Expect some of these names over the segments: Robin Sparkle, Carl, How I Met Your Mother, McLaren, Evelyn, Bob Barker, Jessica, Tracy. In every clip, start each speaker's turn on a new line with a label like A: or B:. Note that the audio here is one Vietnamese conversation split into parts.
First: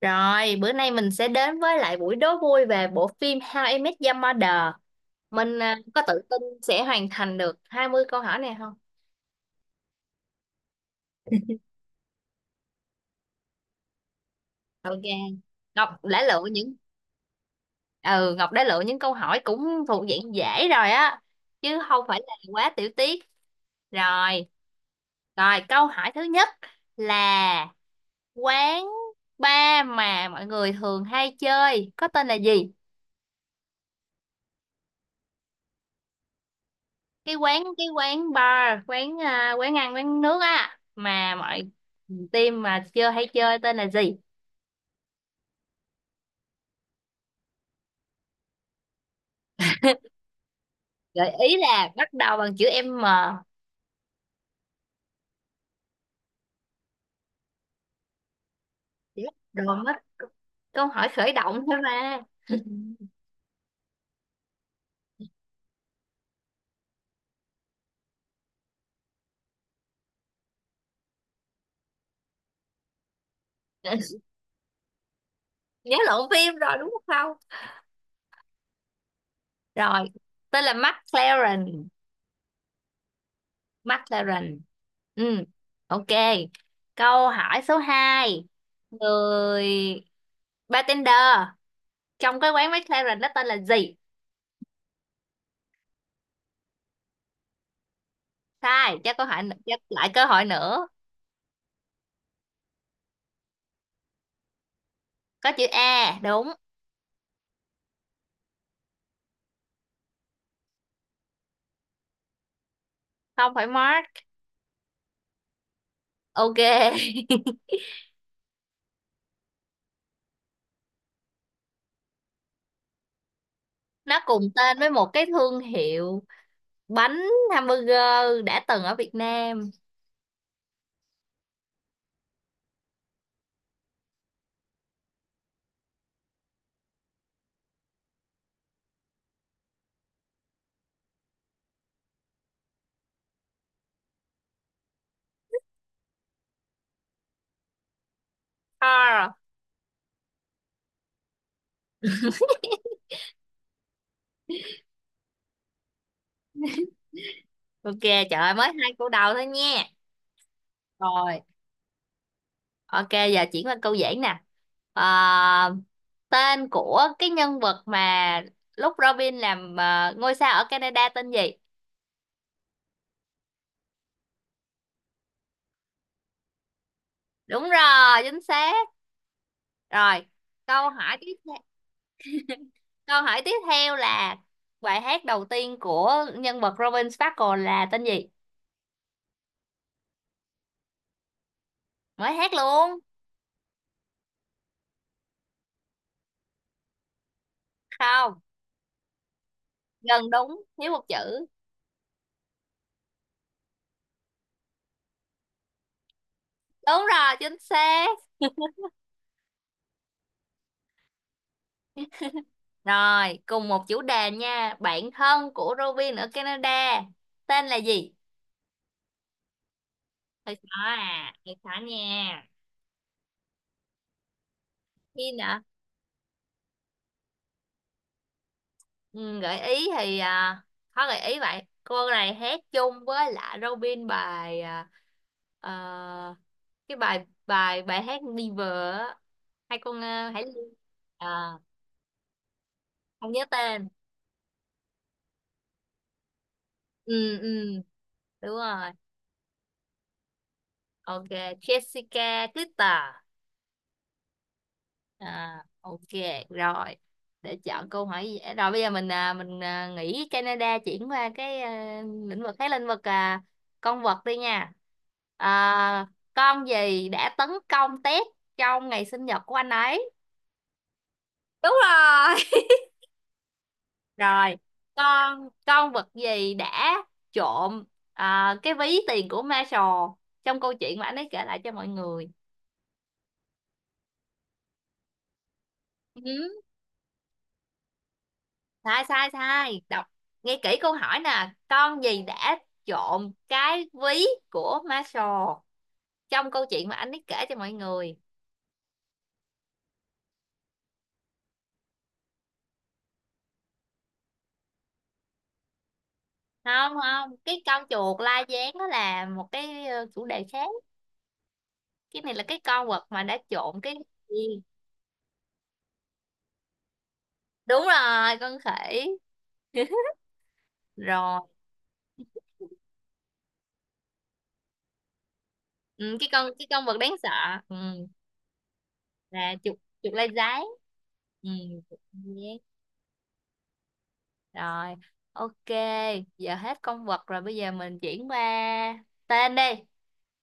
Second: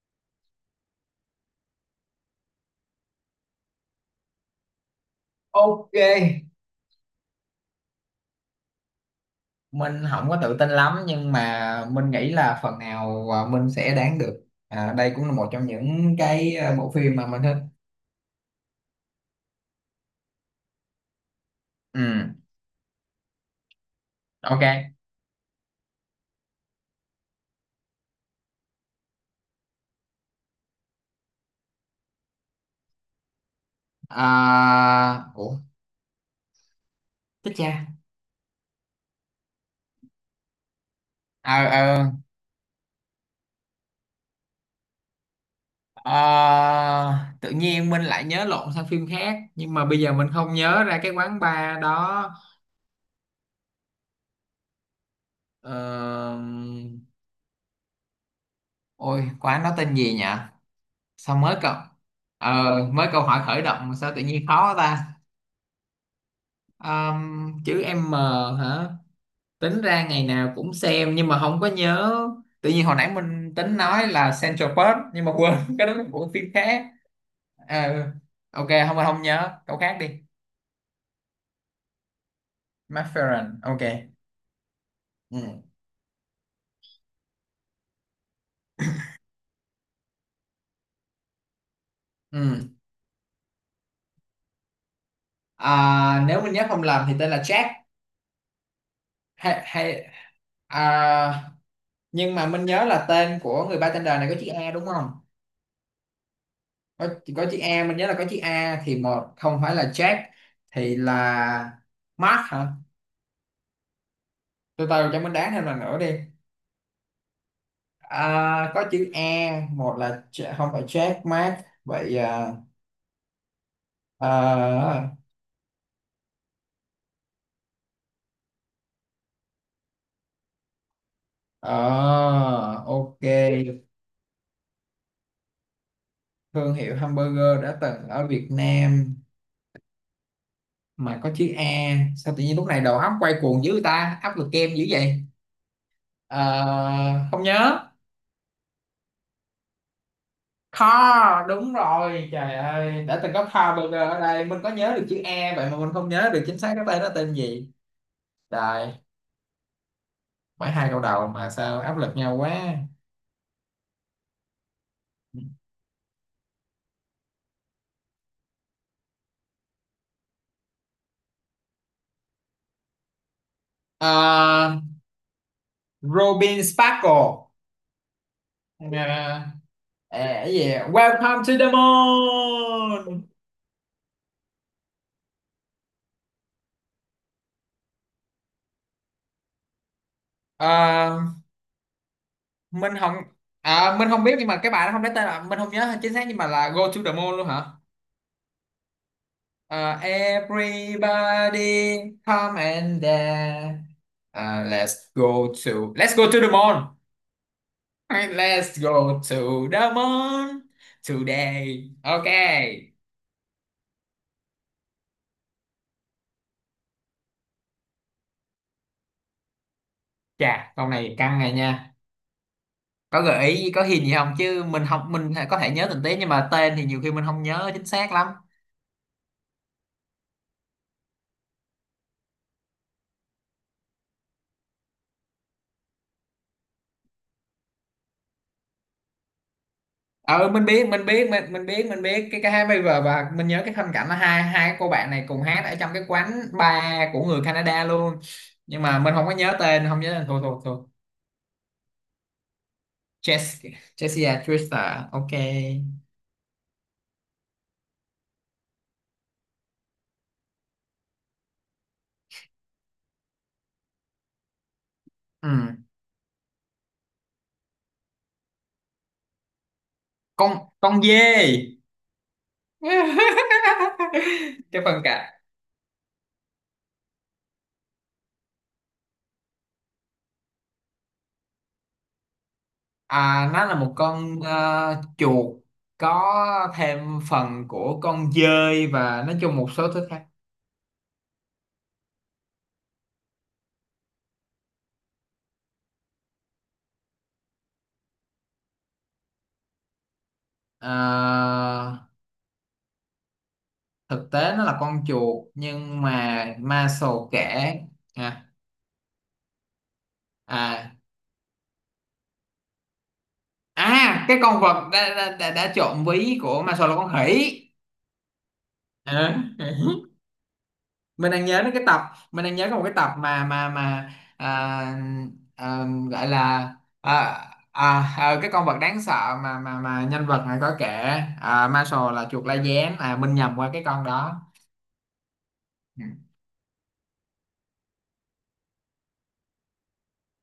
A: Rồi, bữa nay mình sẽ đến với lại buổi đố vui về bộ phim How I Met Your Mother. Mình à,
B: Ok,
A: có tự tin sẽ hoàn thành được 20 câu hỏi này không?
B: mình không có tự tin lắm nhưng mà mình nghĩ là phần nào mình sẽ đoán được.
A: Ok.
B: Đây cũng là một trong
A: Ngọc
B: những
A: đã lựa những
B: bộ phim mà mình thích.
A: ừ, Ngọc đã lựa những câu hỏi cũng thuộc dạng dễ rồi á, chứ không phải
B: Ừ,
A: là quá tiểu tiết. Rồi,
B: ok.
A: rồi, câu hỏi thứ nhất là quán bar mà mọi người thường hay chơi có tên là gì?
B: À, ủa,
A: cái
B: thích
A: quán cái
B: cha.
A: quán bar quán à, quán ăn quán nước á mà
B: Ờ
A: mọi
B: ờ
A: team mà chưa hay chơi tên là gì?
B: ờ, Tự nhiên mình lại nhớ lộn sang phim khác nhưng mà bây giờ mình không nhớ ra cái
A: Gợi
B: quán
A: ý
B: bar
A: là bắt
B: đó.
A: đầu bằng chữ M.
B: Ờ,
A: Chữ
B: Ôi, quán
A: đồ
B: đó
A: mất,
B: tên gì nhỉ?
A: câu hỏi khởi
B: Sao mới
A: động
B: cậu
A: thôi mà.
B: Ờ, Mới câu hỏi khởi động mà sao tự nhiên khó ta? Chữ M hả? Tính ra ngày nào cũng xem nhưng mà không có nhớ. Tự nhiên hồi nãy mình tính nói là Central Park nhưng mà quên cái đó
A: Nhớ
B: là
A: lộn
B: của phim
A: phim rồi
B: khác.
A: đúng không?
B: Ờ, ok, không không nhớ. Câu khác
A: Rồi,
B: đi.
A: tên là McLaren
B: McFerrin. Ok.
A: McLaren Ừ,
B: Ừ.
A: ok. Câu hỏi số 2, người bartender trong cái
B: Ừ.
A: quán McLaren đó tên là gì?
B: Nếu mình nhớ không lầm thì tên là Jack.
A: Sai, cho
B: Hay,
A: cho
B: hay
A: lại cơ hội nữa.
B: à, Nhưng mà mình nhớ là tên của người bartender này có chữ A đúng không?
A: Có chữ A đúng.
B: Có có chữ A, mình nhớ là có chữ A thì một không phải là Jack, thì là Mark hả?
A: Không phải Mark.
B: Từ từ cho mình đoán thêm lần nữa đi.
A: Ok.
B: Có chữ E, một là không phải Jack, Mark, vậy à?
A: Nó cùng tên với
B: à,
A: một cái thương hiệu bánh hamburger đã từng ở Việt Nam.
B: ờ, ok, thương hiệu hamburger đã từng ở Việt Nam mà có chữ E, sao tự nhiên lúc này đầu óc quay cuồng dữ ta, áp lực kem dữ vậy. Ờ, Không nhớ.
A: Carl.
B: Car, đúng rồi, trời ơi, đã từng có car burger ở đây, mình có nhớ được chữ E vậy mà mình không nhớ được chính xác cái tên nó tên gì.
A: Ok, trời ơi, mới hai
B: Trời,
A: câu đầu thôi nha.
B: mấy hai câu đầu
A: Rồi,
B: mà sao áp lực nhau quá.
A: ok, giờ chuyển qua câu dễ nè. Ờ, tên của cái nhân vật mà lúc Robin làm ngôi sao ở Canada tên gì?
B: à, Robin Sparkle.
A: Đúng rồi, chính xác.
B: Yeah.
A: Rồi, câu hỏi tiếp
B: Welcome
A: theo
B: to the
A: Câu
B: moon.
A: hỏi tiếp theo là bài hát đầu tiên của nhân vật Robin Sparkle là tên gì?
B: à,
A: Mới hát
B: mình
A: luôn.
B: không mình không biết nhưng mà cái bài nó không lấy tên, là mình không nhớ chính xác, nhưng mà là Go to the moon luôn hả?
A: Không, gần đúng, thiếu một chữ.
B: Everybody come and dance. Let's go to the moon.
A: Đúng rồi, chính xác.
B: Let's go to the moon today, ok.
A: Rồi, cùng một chủ đề nha. Bạn thân của Robin ở Canada tên là gì? Hơi
B: Chà,
A: khó
B: câu này
A: à,
B: căng này
A: hơi khó
B: nha.
A: nha.
B: Có gợi ý có hình gì không, chứ
A: Khi
B: mình có
A: nở
B: thể nhớ tình tiết nhưng mà tên thì nhiều khi mình không nhớ chính xác lắm.
A: ừ, gợi ý thì à, có gợi ý vậy, cô này hát chung với lại Robin bài à, ờ, cái bài bài bài hát Never á. Hai con à, hãy
B: Ờ
A: Liên.
B: mình biết
A: À,
B: mình biết mình biết cái hai bây giờ, và
A: không nhớ
B: mình nhớ cái phân
A: tên.
B: cảnh là hai hai cô bạn này cùng hát ở trong cái quán bar của
A: ừ
B: người
A: ừ
B: Canada luôn,
A: Đúng
B: nhưng
A: rồi.
B: mà mình không có nhớ tên, không nhớ tên, thôi thôi thôi.
A: Ok, Jessica Twitter.
B: Jessica Jessica Trista,
A: À,
B: ok.
A: ok. Rồi, để chọn câu hỏi dễ rồi, bây giờ mình nghĩ Canada chuyển qua cái à, lĩnh vực con vật đi nha.
B: Ừ.
A: À, con gì đã tấn công Ted trong ngày sinh nhật của anh ấy?
B: con dê.
A: Đúng rồi. Rồi,
B: Cái phân cảnh.
A: con vật gì đã trộm à, cái ví tiền của Marshall trong câu chuyện mà anh ấy kể lại cho mọi người?
B: Nó là một con chuột,
A: Ừ.
B: có thêm phần của con dơi
A: Sai
B: và
A: sai
B: nói chung một
A: sai,
B: số
A: đọc
B: thứ khác.
A: nghe kỹ câu hỏi nè. Con gì đã trộm cái ví của Marshall trong câu chuyện mà anh ấy kể cho mọi người?
B: Ờ, Thực tế nó là con chuột nhưng mà
A: Không
B: Maslow
A: không,
B: kể.
A: cái con chuột la
B: à,
A: gián đó là một cái chủ đề khác.
B: à
A: Cái này là cái con vật mà đã trộm cái
B: cái con
A: gì?
B: vật đã trộn ví của Maslow là con khỉ.
A: Đúng rồi, con khỉ.
B: Ờ. mình
A: Rồi.
B: đang nhớ đến cái tập mình đang nhớ có một cái tập mà à,
A: Ừ,
B: gọi
A: cái con cái
B: là,
A: con vật
B: à,
A: đáng sợ. Ừ,
B: cái con vật đáng sợ
A: là
B: mà
A: chuột,
B: mà mà
A: chuột la
B: nhân vật này
A: gián.
B: có kể.
A: Ừ.
B: Marshall là chuột la gián, Minh nhầm qua cái con đó.
A: Rồi, ok,
B: Ừ.
A: giờ hết con vật rồi, bây giờ mình chuyển qua tên đi.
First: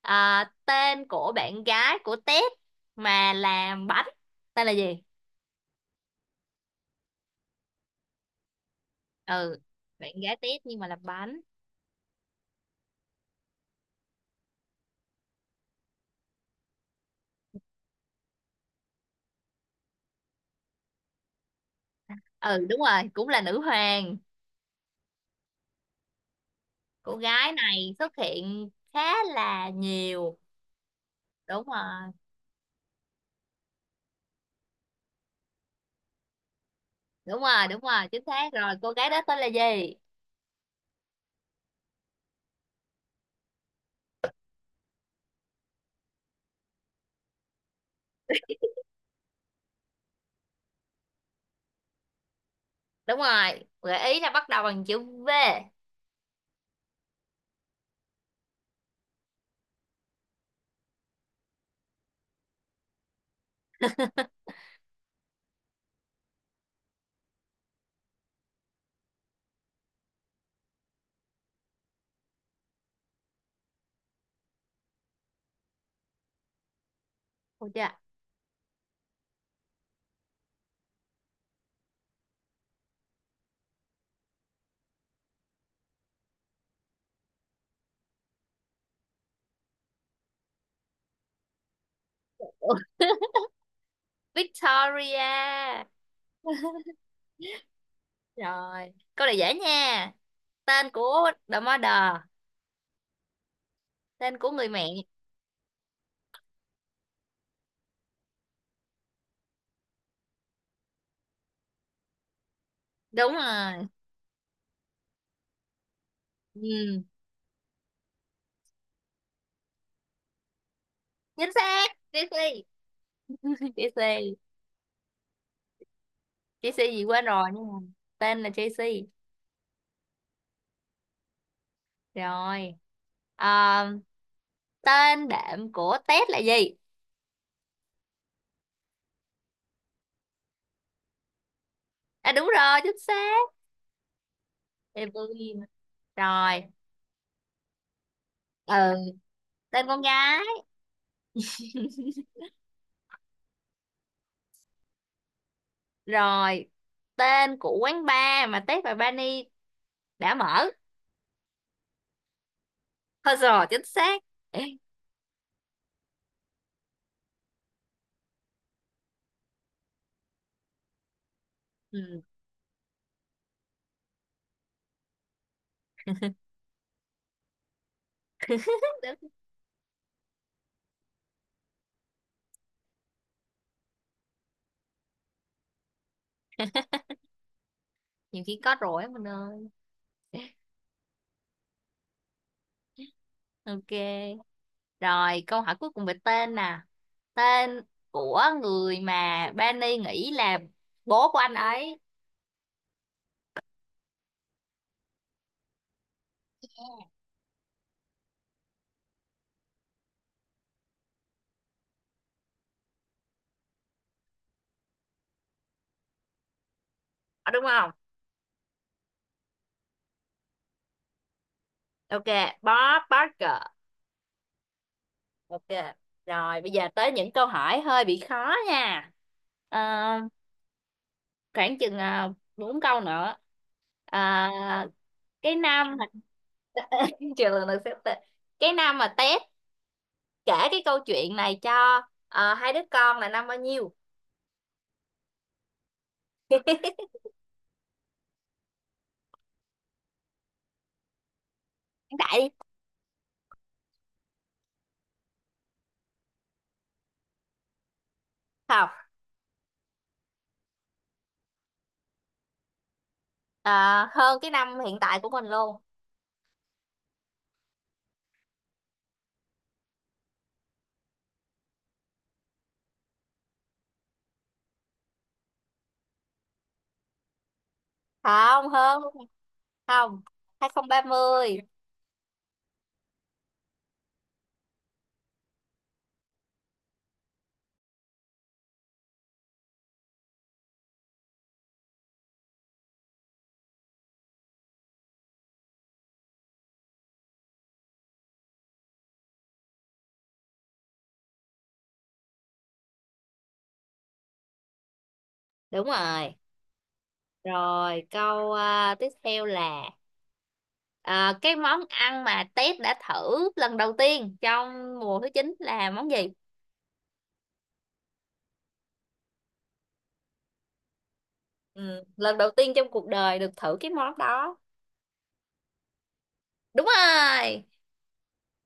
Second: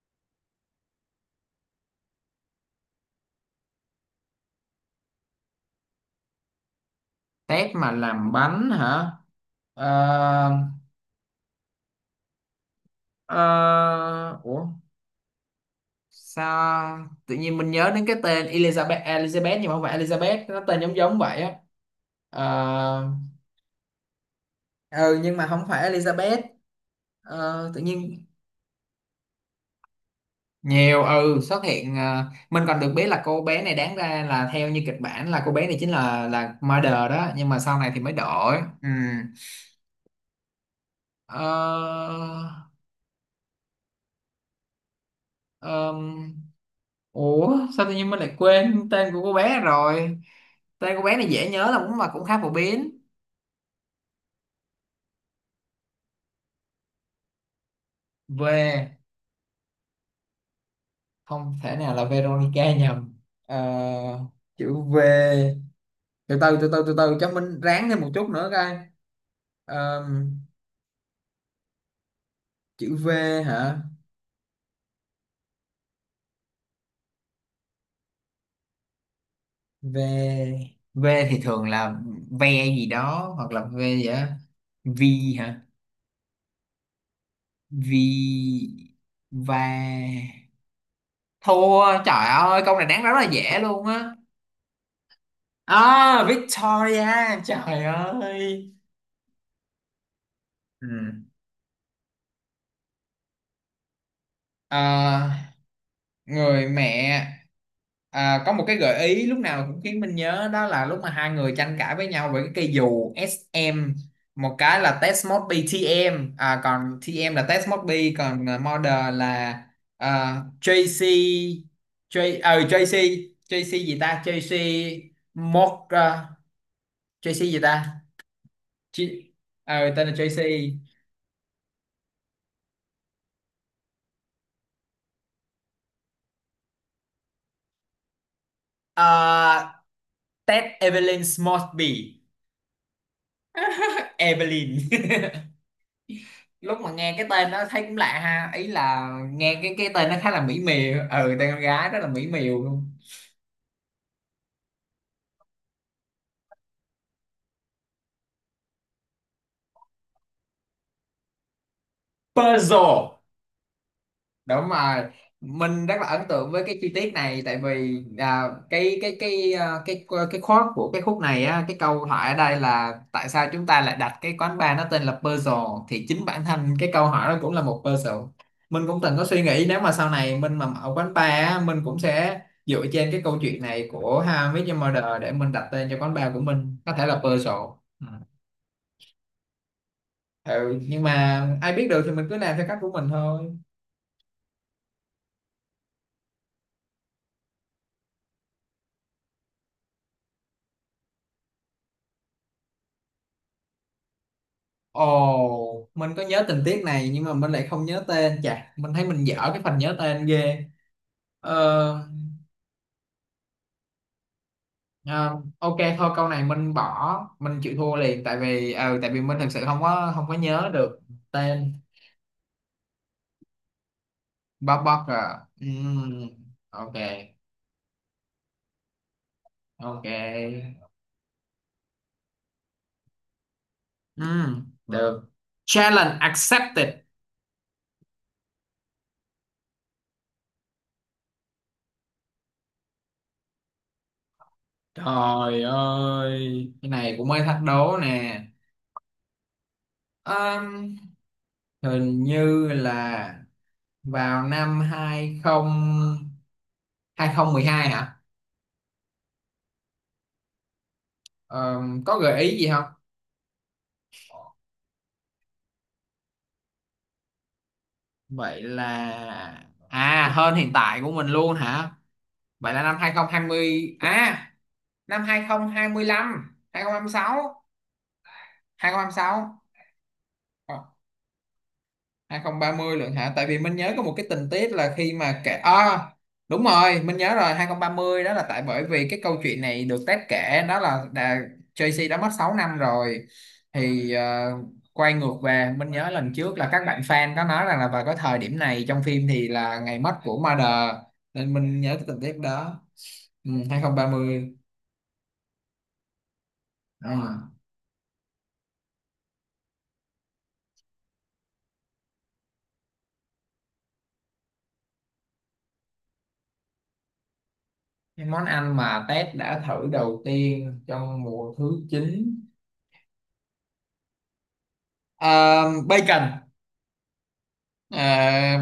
A: À, tên của bạn gái của Tết mà làm bánh, tên là gì?
B: Tép mà làm bánh hả?
A: Ừ, bạn gái
B: Ờ,
A: Tết nhưng mà làm bánh.
B: ờ, Ủa, sao tự nhiên mình nhớ đến cái tên Elizabeth Elizabeth, nhưng mà không phải Elizabeth, nó tên giống giống vậy á.
A: Ừ, đúng rồi, cũng là nữ hoàng.
B: Ờ, ừ, nhưng mà không phải Elizabeth.
A: Cô gái
B: Tự
A: này xuất
B: nhiên
A: hiện khá là nhiều.
B: nhiều,
A: Đúng
B: xuất hiện,
A: rồi,
B: mình còn được biết là cô bé này đáng ra là theo như kịch bản là cô bé này chính là murder đó,
A: đúng
B: nhưng mà
A: rồi,
B: sau
A: đúng
B: này thì
A: rồi,
B: mới
A: chính xác
B: đổi.
A: rồi.
B: Ừ.
A: Cô gái đó tên là gì?
B: ờ, ờm, Ủa, sao tự nhiên mình lại quên tên của cô bé rồi. Tên cô bé này dễ nhớ, là cũng mà cũng khá phổ biến.
A: Đúng rồi, gợi ý là bắt đầu bằng chữ V.
B: V, không thể nào, là Veronica nhầm. Ờ, Chữ V. từ từ từ từ Từ từ cho mình ráng thêm một chút nữa coi. Ờm, Chữ V hả?
A: Được chưa?
B: V V thì thường là ve gì đó, hoặc là V gì đó. Vi hả? Vi. Va. Thua, trời ơi, câu này đáng rất là dễ luôn á.
A: Victoria.
B: Victoria, trời ơi.
A: Rồi, câu này dễ nha.
B: Ừ.
A: Tên của The Mother, tên của người mẹ.
B: Ờ, Người mẹ. Có một cái gợi ý lúc nào cũng khiến mình nhớ, đó là lúc mà hai người tranh cãi với nhau về cái cây dù
A: Đúng rồi.
B: SM. Một cái là Test Mode B, TM, còn
A: Ừ,
B: TM là Test Mode B, còn Model là JC.
A: chính xác.
B: J ờ
A: Tracy.
B: JC, JC gì ta,
A: Tracy.
B: JC. Mod à,
A: Tracy gì quên
B: JC
A: rồi
B: gì
A: nhưng mà
B: ta.
A: tên là Tracy.
B: J, ờ Tên là JC.
A: Rồi. À, tên đệm của Ted là gì?
B: à, Test Evelyn Mosby.
A: À đúng rồi, chính xác.
B: Evelyn.
A: Evelyn. Rồi.
B: Lúc mà nghe cái tên nó thấy cũng lạ ha, ý
A: Ừ,
B: là nghe cái
A: tên
B: cái
A: con
B: tên nó khá
A: gái.
B: là mỹ miều, ừ, tên con gái rất là mỹ miều luôn.
A: Rồi. Tên của quán bar mà Ted và Barney đã mở.
B: Puzzle.
A: Thôi rồi, chính xác. Ừ,
B: Đúng rồi, mình rất là ấn tượng với cái chi tiết này, tại vì cái khoát của cái khúc này á, cái câu hỏi ở đây là tại sao chúng ta lại đặt cái quán bar nó tên là Puzzle, thì chính bản thân cái câu hỏi đó cũng là một puzzle. Mình cũng từng có suy nghĩ, nếu mà sau này mình mà mở quán bar á, mình cũng sẽ dựa trên cái câu chuyện này của How I Met Your Mother để mình đặt tên cho quán bar của mình, có thể là puzzle. Ừ.
A: nhiều khi có rồi á mình ơi.
B: Ừ, nhưng mà ai biết được, thì mình cứ làm theo cách của mình thôi.
A: Ok. Rồi, câu hỏi cuối cùng về tên nè. Tên của người mà Benny nghĩ là bố của anh ấy.
B: Ồ, mình có nhớ tình tiết này, nhưng mà mình lại không nhớ tên. Chà, mình thấy mình dở cái phần nhớ tên ghê. Ờ, à, ok thôi, câu này mình bỏ,
A: Ờ,
B: mình
A: đúng
B: chịu
A: không?
B: thua liền, tại vì tại vì mình thực sự không có nhớ được tên.
A: Ok, Bob Barker.
B: Bob Barker.
A: Ok.
B: Ừm,
A: Rồi, bây giờ
B: ok,
A: tới những câu hỏi hơi bị khó nha. Ờ,
B: ok.
A: khoảng chừng 4 câu nữa. Ờ,
B: Được.
A: cái năm mà
B: Challenge accepted.
A: chờ lần lượt xếp tên. Cái năm mà Ted kể cái câu chuyện này cho hai đứa con là năm bao nhiêu?
B: Trời ơi, cái này cũng mới thách đố nè. Ờm,
A: Hiện
B: Hình
A: tại đi.
B: như là vào năm 20, 2012 hả?
A: Không.
B: Ờ, có gợi ý gì không?
A: Ờ, hơn cái năm hiện tại của mình luôn.
B: Vậy là hơn hiện tại của mình luôn hả? Vậy là năm 2020, năm 2025, 2026,
A: Không hơn,
B: 2026.
A: không, 2030.
B: 2030 lượng hả? Tại vì mình nhớ có một cái tình tiết là khi mà kể, đúng rồi, mình nhớ rồi, 2030, đó là tại bởi vì cái câu chuyện này được Ted kể, đó là Tracy đã mất 6 năm rồi, thì quay ngược về, mình nhớ lần trước là các bạn fan có nói rằng là vào cái thời điểm này trong phim thì là ngày mất của Mother, nên mình nhớ cái tình tiết đó. Ừ, 2030.
A: Đúng rồi.
B: Ừ.
A: Rồi, câu à, tiếp theo là à, cái món ăn mà Tết đã thử lần đầu tiên trong mùa thứ 9 là món gì?
B: Cái món ăn mà Ted đã thử đầu tiên trong mùa thứ
A: Ừ, lần đầu tiên trong cuộc đời được thử cái món đó.
B: 9, bacon.
A: Đúng rồi.
B: Ờ,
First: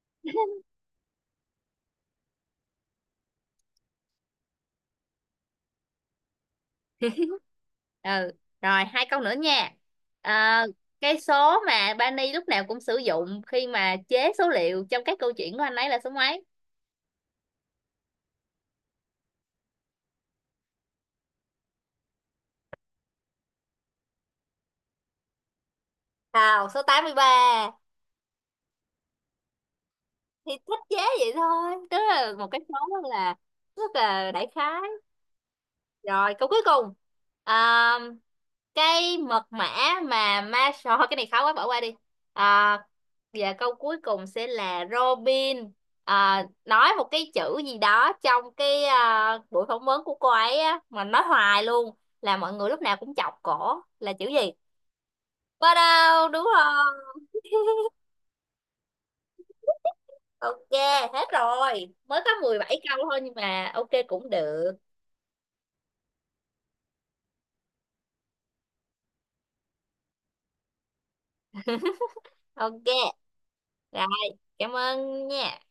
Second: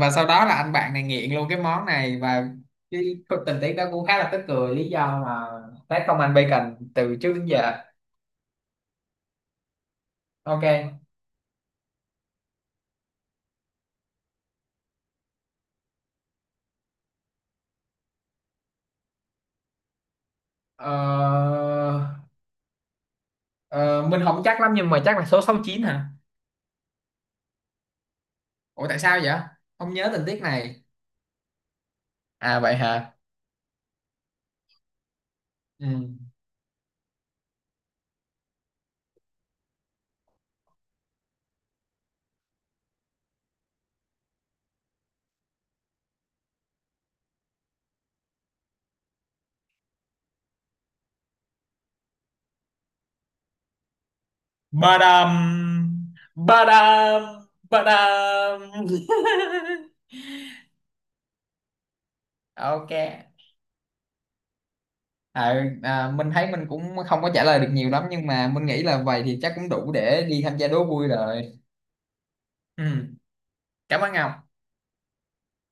B: và sau đó là anh bạn này nghiện luôn cái món này, và cái tình tiết đó cũng khá là tức cười, lý do mà tác không ăn bacon từ trước đến giờ.
A: Ừ. Rồi, hai câu nữa nha.
B: Ok.
A: À, cái số mà Bani lúc nào cũng sử dụng khi mà chế số liệu trong các câu chuyện của anh ấy là số mấy?
B: ờ, ờ, mình không chắc lắm nhưng mà chắc là số 69 hả?
A: Nào, số 83.
B: Ủa, tại sao vậy, không nhớ tình tiết
A: Thì thích
B: này.
A: chế vậy thôi, tức là một cái
B: Vậy
A: món
B: hả.
A: rất là đại khái.
B: Ừ.
A: Rồi, câu cuối cùng. À, cái mật mã mà ma sò cái này khó quá, bỏ qua đi. À, và câu cuối cùng sẽ là Robin à, nói một cái chữ gì đó trong cái à, buổi phỏng vấn của cô ấy á, mà nói hoài luôn, là mọi người lúc nào cũng chọc cổ là chữ gì?
B: Badam.
A: Ba đâu, đúng rồi.
B: Badam. Badam.
A: Ok, hết rồi, mới có 17
B: Ok.
A: câu thôi nhưng mà ok cũng được.
B: Mình thấy mình cũng không có trả lời được nhiều lắm, nhưng mà mình nghĩ là vậy thì chắc cũng đủ để đi tham gia đố vui rồi. Ừ.
A: Ok,
B: Cảm
A: rồi,
B: ơn Ngọc.
A: cảm ơn nha.